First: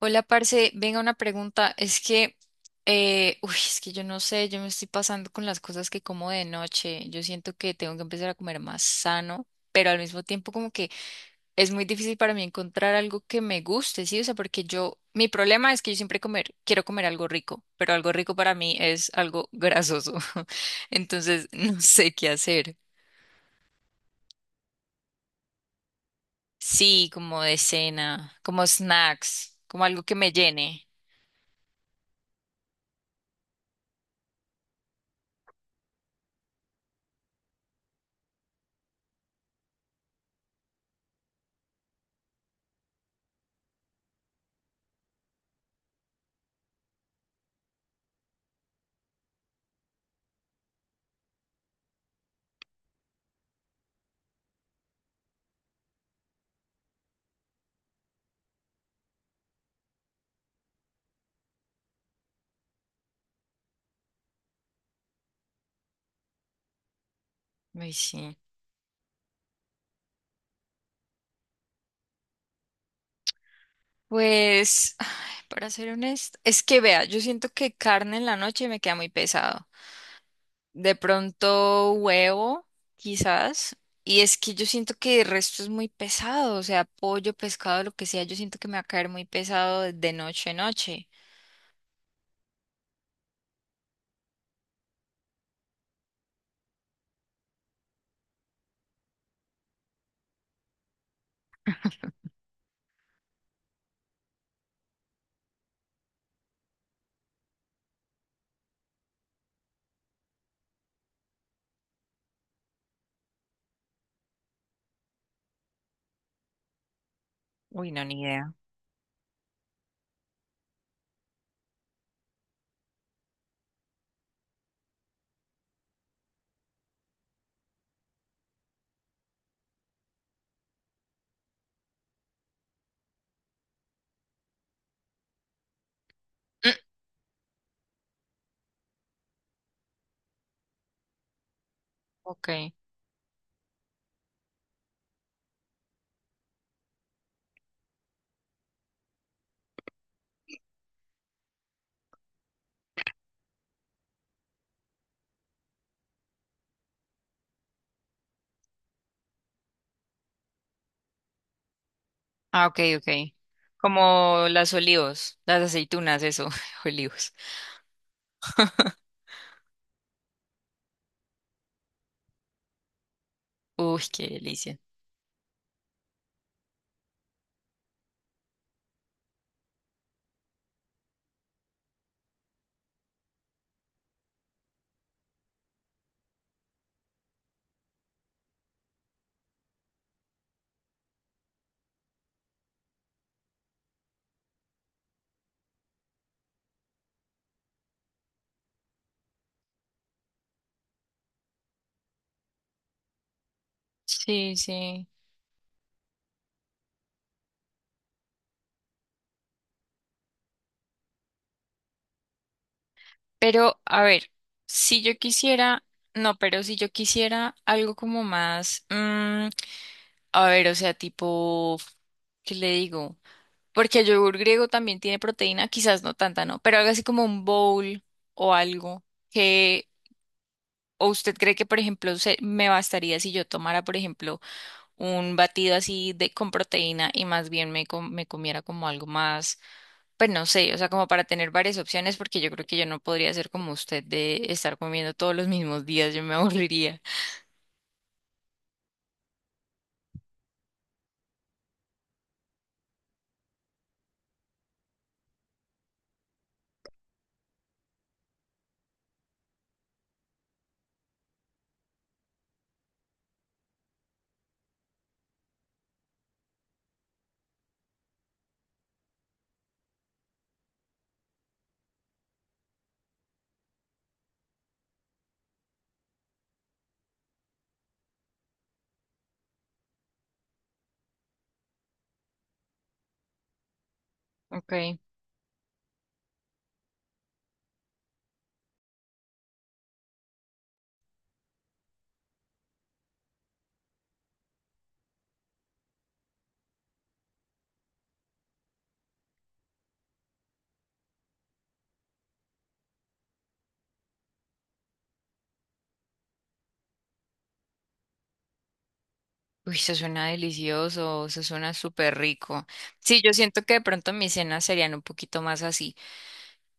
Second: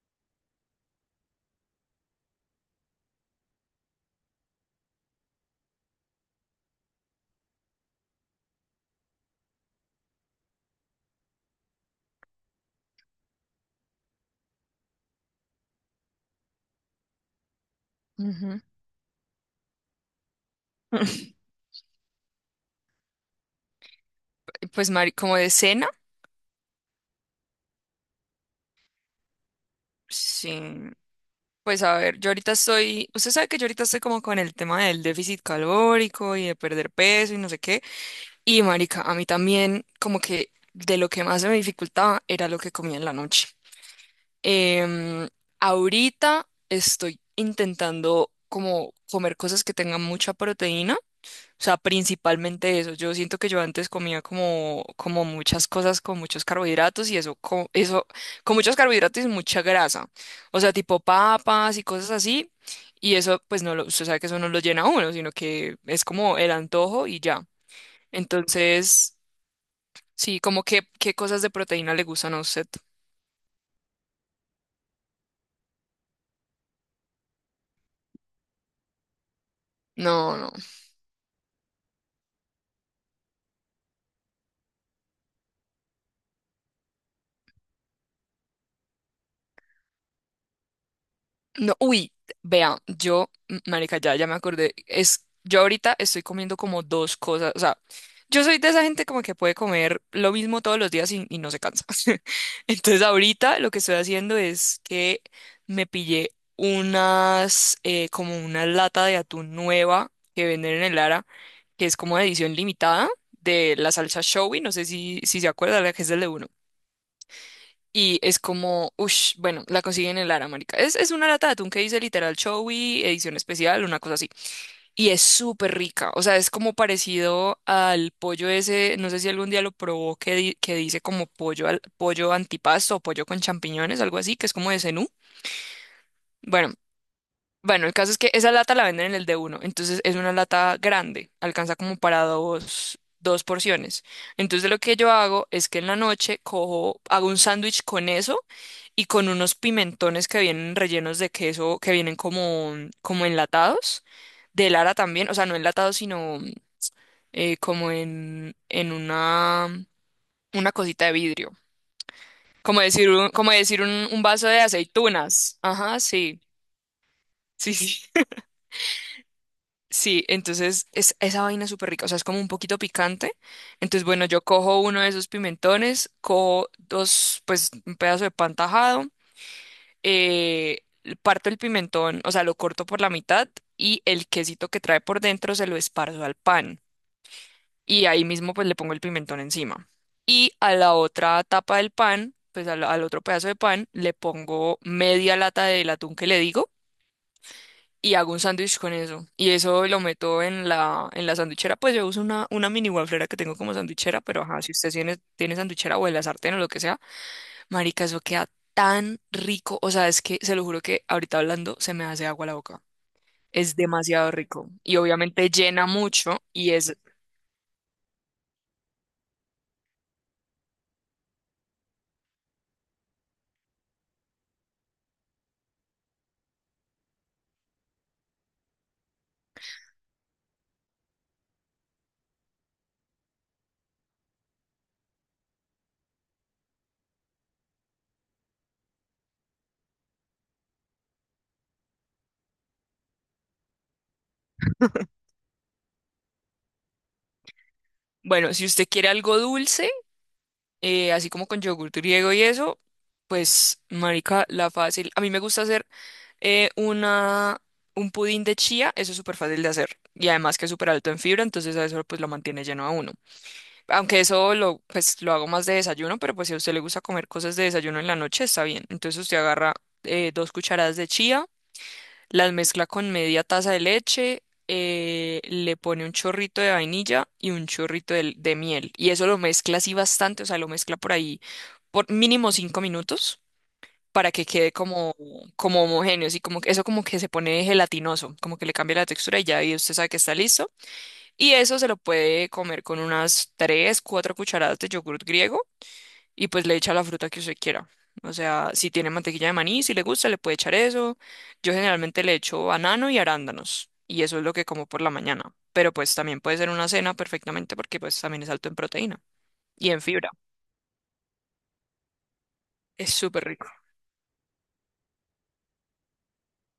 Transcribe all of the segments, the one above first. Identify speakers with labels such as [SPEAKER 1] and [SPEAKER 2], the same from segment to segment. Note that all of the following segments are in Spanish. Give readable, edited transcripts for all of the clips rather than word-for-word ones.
[SPEAKER 1] Hola, parce, venga una pregunta. Es que, es que yo no sé, yo me estoy pasando con las cosas que como de noche. Yo siento que tengo que empezar a comer más sano, pero al mismo tiempo como que es muy difícil para mí encontrar algo que me guste, ¿sí? O sea, porque yo, mi problema es que yo siempre comer, quiero comer algo rico, pero algo rico para mí es algo grasoso. Entonces, no sé qué hacer.
[SPEAKER 2] Pues, Mari, como de cena,
[SPEAKER 1] Sí, como de cena, como snacks, como algo que me llene.
[SPEAKER 2] sí. Pues a ver, usted sabe que yo ahorita estoy como con el tema del déficit calórico y de perder peso y no sé qué. Y marica, a mí también como que de lo que más se me dificultaba era lo que comía en la noche. Em, Ahorita estoy intentando como comer cosas que tengan mucha proteína. O sea, principalmente eso. Yo siento que yo antes comía como muchas cosas con muchos carbohidratos y eso, con muchos carbohidratos y mucha grasa. O sea, tipo papas y cosas así. Y eso, pues no lo, usted sabe que eso no lo llena a uno, sino que es como el antojo y ya.
[SPEAKER 1] Ay, sí.
[SPEAKER 2] Entonces, sí, como que, ¿qué cosas de proteína le gustan a usted?
[SPEAKER 1] Pues. Para ser honesto, es que vea, yo siento que carne en la noche me queda muy pesado.
[SPEAKER 2] No, no.
[SPEAKER 1] De pronto huevo, quizás. Y es que yo siento que el resto es muy pesado, o sea, pollo, pescado, lo que sea, yo siento que me va a caer muy pesado de noche a noche.
[SPEAKER 2] No, uy, vean, marica, ya me acordé. Yo ahorita estoy comiendo como dos cosas. O sea, yo soy de esa gente como que puede comer lo mismo todos los días y no se cansa. Entonces ahorita lo que estoy haciendo es que me pillé como una lata de atún nueva que venden en el Lara, que es como de edición limitada de la salsa showy. No sé si se acuerda, la que es del de
[SPEAKER 1] Uy, no,
[SPEAKER 2] y
[SPEAKER 1] ni
[SPEAKER 2] es
[SPEAKER 1] idea.
[SPEAKER 2] como, uff, bueno, la consiguen en Lara, marica. Es una lata de atún que dice literal Chowi, edición especial, una cosa así. Y es súper rica. O sea, es como parecido al pollo ese, no sé si algún día lo probó, que dice como pollo antipasto o pollo con champiñones, algo así, que es como de Zenú.
[SPEAKER 1] Mm,
[SPEAKER 2] Bueno, bueno, el caso es que esa lata la venden en el de uno, entonces es una lata grande, alcanza como para
[SPEAKER 1] ok.
[SPEAKER 2] dos porciones. Entonces lo que yo hago es que en la noche hago un sándwich con eso y con unos pimentones que vienen rellenos de queso, que vienen como enlatados, de Lara también, o sea, no enlatados, sino como en una cosita de vidrio.
[SPEAKER 1] Ah, ok,
[SPEAKER 2] Como
[SPEAKER 1] ok.
[SPEAKER 2] decir un, como decir un, un
[SPEAKER 1] Como
[SPEAKER 2] vaso de
[SPEAKER 1] las olivos,
[SPEAKER 2] aceitunas.
[SPEAKER 1] las
[SPEAKER 2] Ajá,
[SPEAKER 1] aceitunas,
[SPEAKER 2] sí.
[SPEAKER 1] eso, olivos.
[SPEAKER 2] Sí, sí. Sí, entonces es esa vaina es súper rica, o sea, es como un poquito picante.
[SPEAKER 1] Uy,
[SPEAKER 2] Entonces, bueno,
[SPEAKER 1] qué
[SPEAKER 2] yo
[SPEAKER 1] delicia.
[SPEAKER 2] cojo uno de esos pimentones, cojo dos, pues un pedazo de pan tajado, eh, parto el pimentón, o sea, lo corto por la mitad y el quesito que trae por dentro se lo esparzo al pan. Y ahí mismo pues le pongo el pimentón encima. Y a la otra tapa del pan, pues al otro pedazo de pan, le pongo media lata del atún que le digo y hago un sándwich con eso. Y eso lo meto en la sandwichera. Pues yo uso una mini wafflera que tengo como sandwichera, pero
[SPEAKER 1] Sí,
[SPEAKER 2] ajá, si usted
[SPEAKER 1] sí.
[SPEAKER 2] tiene sandwichera o en la sartén o lo que sea, marica, eso queda tan rico. O sea, es que se lo juro que ahorita hablando se me hace agua la boca. Es
[SPEAKER 1] Pero, a ver,
[SPEAKER 2] demasiado rico. Y
[SPEAKER 1] si yo
[SPEAKER 2] obviamente
[SPEAKER 1] quisiera,
[SPEAKER 2] llena
[SPEAKER 1] no,
[SPEAKER 2] mucho.
[SPEAKER 1] pero si yo quisiera algo como más, a ver, o sea, tipo, ¿qué le digo? Porque el yogur griego también tiene proteína, quizás no tanta, ¿no? Pero algo así como un bowl o algo que, o usted cree que, por ejemplo, se, me bastaría si yo tomara, por ejemplo, un batido así de con proteína y más bien me, me comiera como algo más. Pues no sé, o sea, como para tener varias opciones, porque yo creo que yo no podría ser como usted de estar comiendo todos los mismos días, yo me aburriría.
[SPEAKER 2] Bueno, si usted quiere algo dulce, así como con yogur griego y eso, pues, marica, la fácil. A mí me gusta hacer, eh, una, un pudín de chía. Eso es súper fácil de hacer. Y además que es súper alto en fibra, entonces a eso pues lo mantiene lleno a uno. Aunque eso pues, lo hago más de desayuno, pero pues si a usted le gusta comer cosas de desayuno en la noche, está bien. Entonces usted agarra 2 cucharadas de chía, las mezcla con media taza de leche, le pone un chorrito de vainilla y un chorrito de miel. Y eso lo mezcla así bastante, o sea, lo mezcla por ahí por mínimo 5 minutos para que quede
[SPEAKER 1] Okay.
[SPEAKER 2] como homogéneo, y como que eso como que se pone gelatinoso, como que le cambia la textura y ya y usted sabe que está listo. Y eso se lo puede comer con unas 3 4 cucharadas de yogur griego y pues le echa la fruta que usted quiera. O sea, si tiene mantequilla de maní, si le gusta, le puede echar eso. Yo generalmente le echo banano y arándanos y eso es lo que como por la mañana. Pero pues también puede ser una cena perfectamente porque pues también es alto en proteína
[SPEAKER 1] Uy,
[SPEAKER 2] y
[SPEAKER 1] eso
[SPEAKER 2] en
[SPEAKER 1] suena
[SPEAKER 2] fibra.
[SPEAKER 1] delicioso, eso suena súper rico.
[SPEAKER 2] Es
[SPEAKER 1] Sí, yo
[SPEAKER 2] súper
[SPEAKER 1] siento
[SPEAKER 2] rico.
[SPEAKER 1] que de pronto mis cenas serían un poquito más así.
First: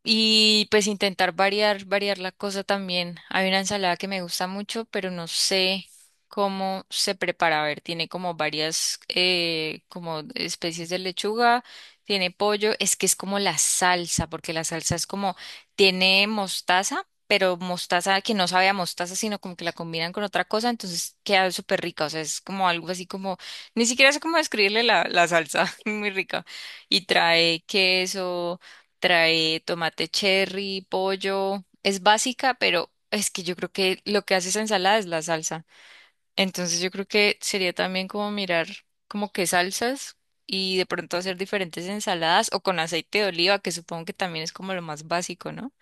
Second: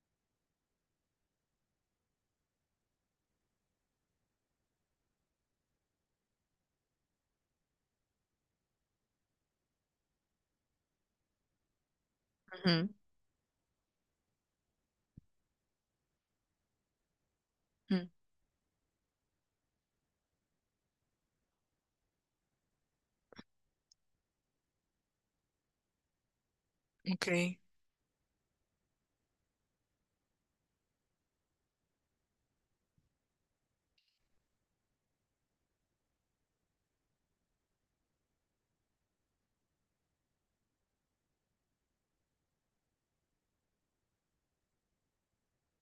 [SPEAKER 1] Y pues intentar variar, variar la cosa también. Hay una ensalada que me gusta mucho, pero no sé cómo se prepara. A ver, tiene como varias como especies de lechuga, tiene pollo.
[SPEAKER 2] Ujú,
[SPEAKER 1] Es que es como la salsa, porque la salsa es como, tiene mostaza, pero
[SPEAKER 2] ujú,
[SPEAKER 1] mostaza que no sabe a mostaza, sino como que la combinan con otra cosa, entonces queda súper rica. O sea, es como algo así como, ni siquiera sé cómo describirle la salsa, muy rica. Y
[SPEAKER 2] ok.
[SPEAKER 1] trae queso. Trae tomate cherry, pollo. Es básica, pero es que yo creo que lo que hace esa ensalada es la salsa. Entonces yo creo que sería también como mirar como qué salsas y de pronto hacer diferentes ensaladas o con aceite de oliva, que supongo que también es como lo más básico, ¿no?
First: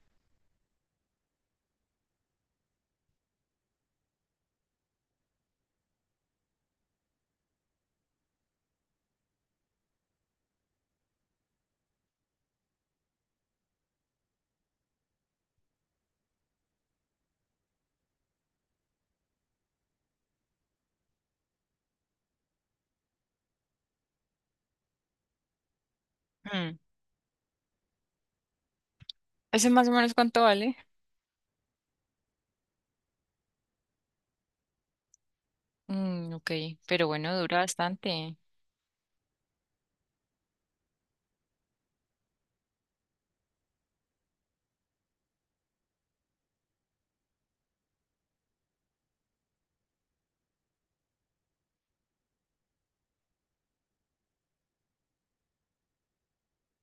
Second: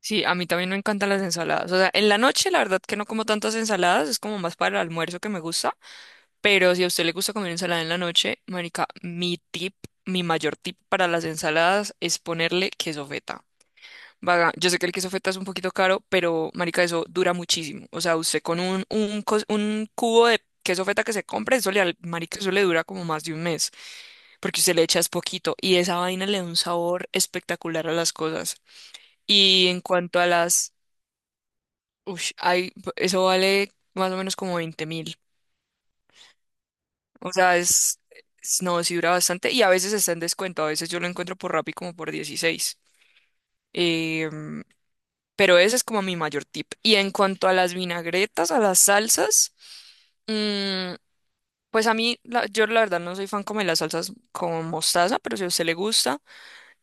[SPEAKER 2] Sí, a mí también me encantan las ensaladas. O sea, en la noche la verdad que no como tantas ensaladas, es como más para el almuerzo que me gusta, pero si a usted le gusta comer ensalada en la noche, marica, mi tip, mi mayor tip para las ensaladas es ponerle queso feta. Vaga, yo sé que el queso feta es un poquito caro, pero marica, eso dura muchísimo. O sea, usted con un cubo de queso feta que se compre, marica, eso le dura como más de un mes, porque usted le echa es poquito y esa vaina le da un
[SPEAKER 1] Mm.
[SPEAKER 2] sabor espectacular a las cosas. Y
[SPEAKER 1] ¿Ese
[SPEAKER 2] en
[SPEAKER 1] más o menos
[SPEAKER 2] cuanto a
[SPEAKER 1] cuánto
[SPEAKER 2] las
[SPEAKER 1] vale?
[SPEAKER 2] Ush, hay, eso vale más o menos como 20.000.
[SPEAKER 1] Mm, ok, pero
[SPEAKER 2] O
[SPEAKER 1] bueno,
[SPEAKER 2] sea,
[SPEAKER 1] dura bastante.
[SPEAKER 2] no, sí dura bastante y a veces está en descuento. A veces yo lo encuentro por Rappi como por 16. Em, pero ese es como mi mayor tip. Y en cuanto a las vinagretas, a las salsas, mm, pues a mí, yo la verdad no soy fan como de las salsas con mostaza, pero si a usted le gusta.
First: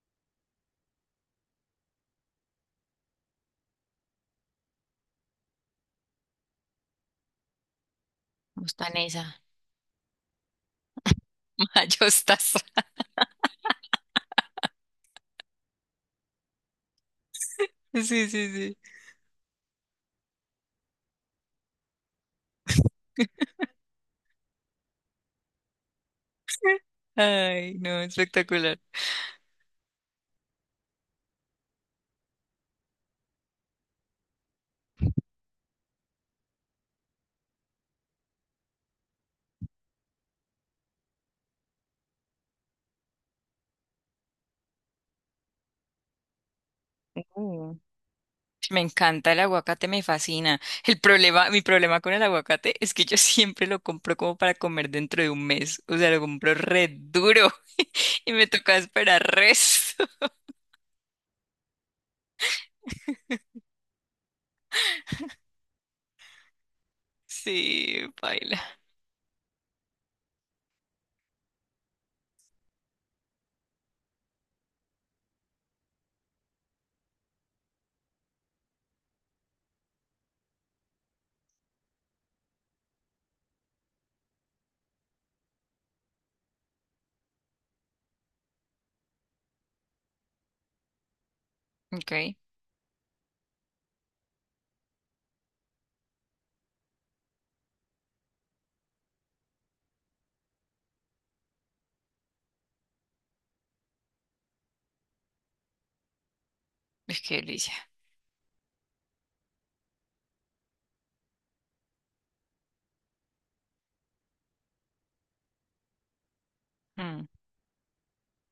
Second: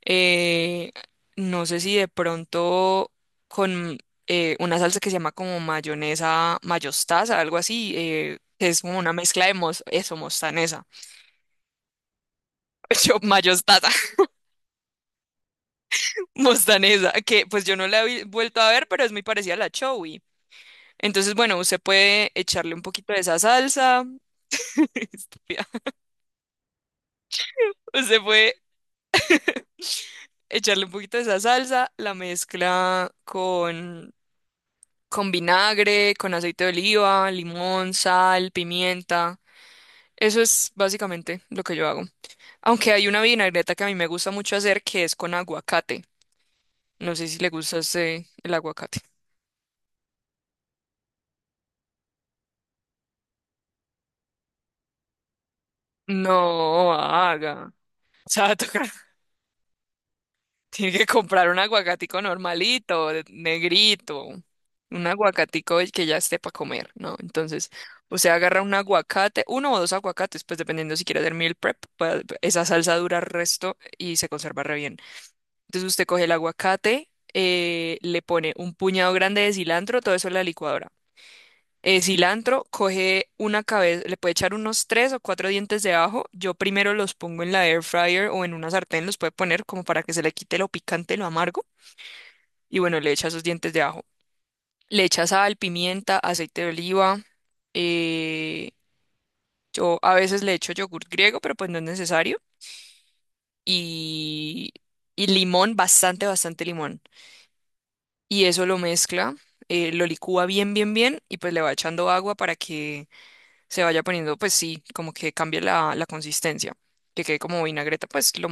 [SPEAKER 2] Eh, no sé si de pronto con una salsa que se llama como mayonesa mayostaza, algo así, que es como una
[SPEAKER 1] Mostanesa.
[SPEAKER 2] mezcla de mostanesa.
[SPEAKER 1] Mayostaza.
[SPEAKER 2] Mayostaza, mostanesa, que pues yo no
[SPEAKER 1] Sí,
[SPEAKER 2] la he
[SPEAKER 1] sí,
[SPEAKER 2] vuelto a
[SPEAKER 1] sí.
[SPEAKER 2] ver, pero es muy parecida a la chowi. Entonces, bueno, usted puede echarle un poquito de esa salsa. Estúpida.
[SPEAKER 1] Ay, no,
[SPEAKER 2] Usted puede
[SPEAKER 1] espectacular.
[SPEAKER 2] echarle un poquito de esa salsa, la mezcla con vinagre, con aceite de oliva, limón, sal, pimienta. Eso es básicamente lo que yo hago. Aunque hay una vinagreta que a mí me gusta mucho hacer que es con aguacate. No sé si le
[SPEAKER 1] Mm.
[SPEAKER 2] gusta ese el
[SPEAKER 1] Me
[SPEAKER 2] aguacate.
[SPEAKER 1] encanta el aguacate, me fascina. El problema, mi problema con el aguacate es que yo siempre lo compro como para comer dentro de un mes. O sea, lo compro re
[SPEAKER 2] No
[SPEAKER 1] duro
[SPEAKER 2] haga. O
[SPEAKER 1] y
[SPEAKER 2] sea,
[SPEAKER 1] me toca esperar resto.
[SPEAKER 2] Tiene que comprar un aguacatico normalito, negrito. Un aguacatico el que ya esté para comer, ¿no? Entonces,
[SPEAKER 1] Sí,
[SPEAKER 2] usted
[SPEAKER 1] baila.
[SPEAKER 2] agarra un aguacate, uno o dos aguacates, pues dependiendo si quiere hacer meal prep, pues, esa salsa dura el resto y se conserva re bien. Entonces usted coge el aguacate, le pone un puñado grande de cilantro, todo eso en la licuadora. Cilantro, coge una cabeza, le puede echar unos tres o cuatro dientes de ajo. Yo primero los pongo en la air fryer o en una sartén, los puede poner como para que se le quite lo picante, lo amargo.
[SPEAKER 1] Ok. Uy,
[SPEAKER 2] Y bueno, le echa esos dientes de ajo. Le echa sal, pimienta, aceite de oliva. eh, yo a veces le echo yogur griego, pero pues no es necesario. Y, y limón, bastante, bastante limón.
[SPEAKER 1] qué delicia.
[SPEAKER 2] Y eso lo mezcla, lo licúa bien, bien, bien y pues le va echando agua para que se vaya poniendo, pues sí, como que cambie la consistencia, que
[SPEAKER 1] Mm.
[SPEAKER 2] quede como vinagreta, pues lo,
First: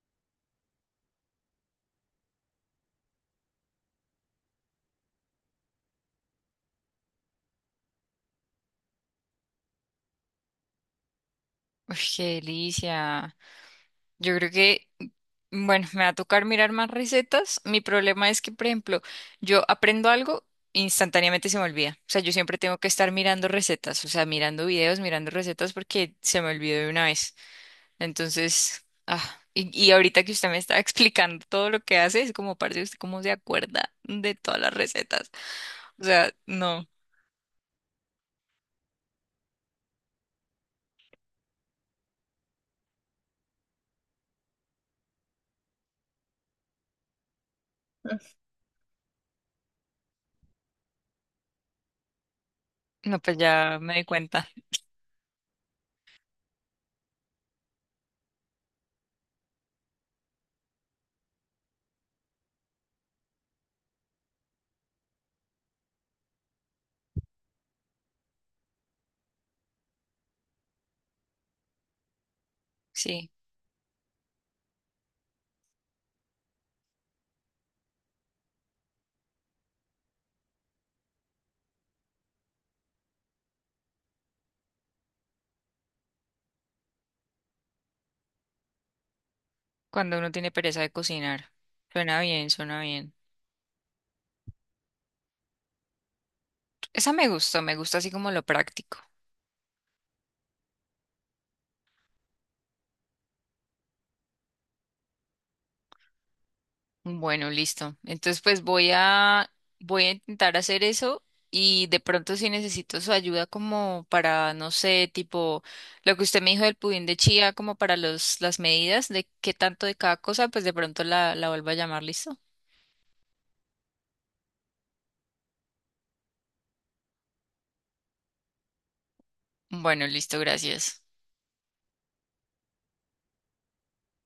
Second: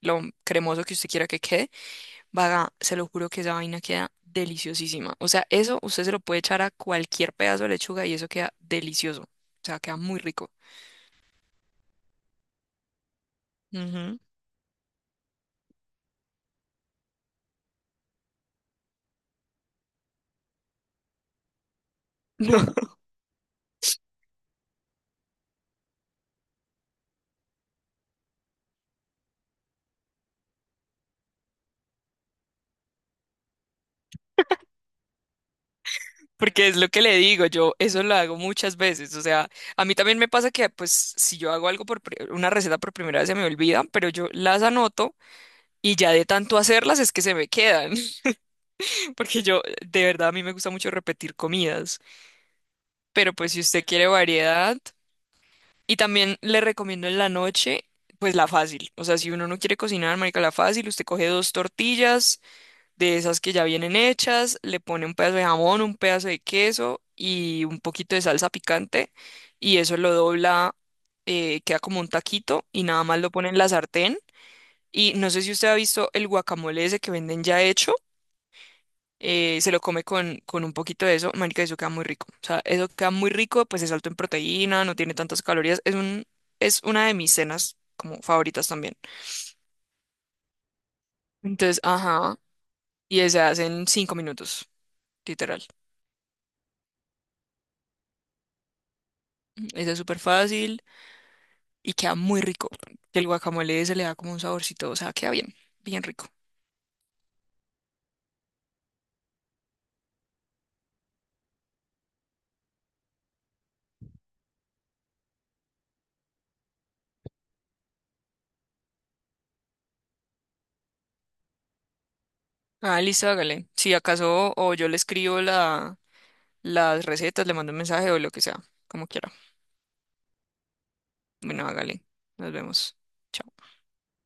[SPEAKER 2] lo cremoso que usted quiera que quede, vaga, se lo juro que esa vaina queda deliciosísima. O sea, eso usted se lo puede echar a cualquier pedazo de lechuga y eso queda delicioso, o sea, queda muy rico.
[SPEAKER 1] Uy, qué delicia.
[SPEAKER 2] Ujú.
[SPEAKER 1] Yo creo que, bueno, me va a tocar mirar más recetas. Mi problema es que, por ejemplo, yo aprendo algo, instantáneamente se me olvida. O sea, yo siempre tengo que estar mirando recetas, o sea, mirando videos, mirando recetas porque se me olvidó de una vez. Entonces, y ahorita que usted me está explicando todo lo que hace, es como, parece usted cómo se acuerda de todas las recetas. O sea,
[SPEAKER 2] Porque es
[SPEAKER 1] no,
[SPEAKER 2] lo que le digo, yo eso lo hago muchas veces, o sea, a mí también me pasa que pues si yo hago algo una receta por primera vez se me olvidan, pero yo las anoto y ya de tanto hacerlas es que se me quedan. Porque yo de verdad a mí me gusta mucho repetir comidas,
[SPEAKER 1] no,
[SPEAKER 2] pero
[SPEAKER 1] pues
[SPEAKER 2] pues si
[SPEAKER 1] ya
[SPEAKER 2] usted
[SPEAKER 1] me di
[SPEAKER 2] quiere
[SPEAKER 1] cuenta.
[SPEAKER 2] variedad y también le recomiendo en la noche pues la fácil, o sea, si uno no quiere cocinar, marica, la fácil, usted coge dos tortillas de esas que ya vienen hechas, le pone un pedazo de jamón, un pedazo de queso y un poquito de salsa picante y eso lo dobla, queda como un taquito y nada más lo
[SPEAKER 1] Sí,
[SPEAKER 2] pone en la sartén. Y no sé si usted ha visto el guacamole ese que venden ya hecho, se lo come con un poquito de eso, marica, eso queda muy rico. O sea, eso queda muy rico, pues es alto en proteína, no tiene tantas calorías, es una de mis cenas como favoritas también.
[SPEAKER 1] cuando uno tiene pereza de cocinar.
[SPEAKER 2] Entonces,
[SPEAKER 1] Suena
[SPEAKER 2] ajá,
[SPEAKER 1] bien, suena bien.
[SPEAKER 2] y se hace en 5 minutos, literal.
[SPEAKER 1] Esa me gustó, me gusta así como lo práctico.
[SPEAKER 2] Ujú, ese es súper fácil. Y queda muy rico. El guacamole se le da como un saborcito, o sea, queda bien, bien rico.
[SPEAKER 1] Bueno, listo. Entonces, pues voy a intentar hacer eso y de pronto si necesito su ayuda como para, no sé, tipo lo que usted me dijo del pudín de chía, como para los las medidas de qué tanto de cada cosa, pues de pronto la vuelvo a llamar, ¿listo?
[SPEAKER 2] Ah, listo, hágale. Si acaso o yo le escribo las recetas, le mando un mensaje o lo que sea, como quiera.
[SPEAKER 1] Bueno, listo, gracias.
[SPEAKER 2] Bueno, hágale. Nos vemos. Chao.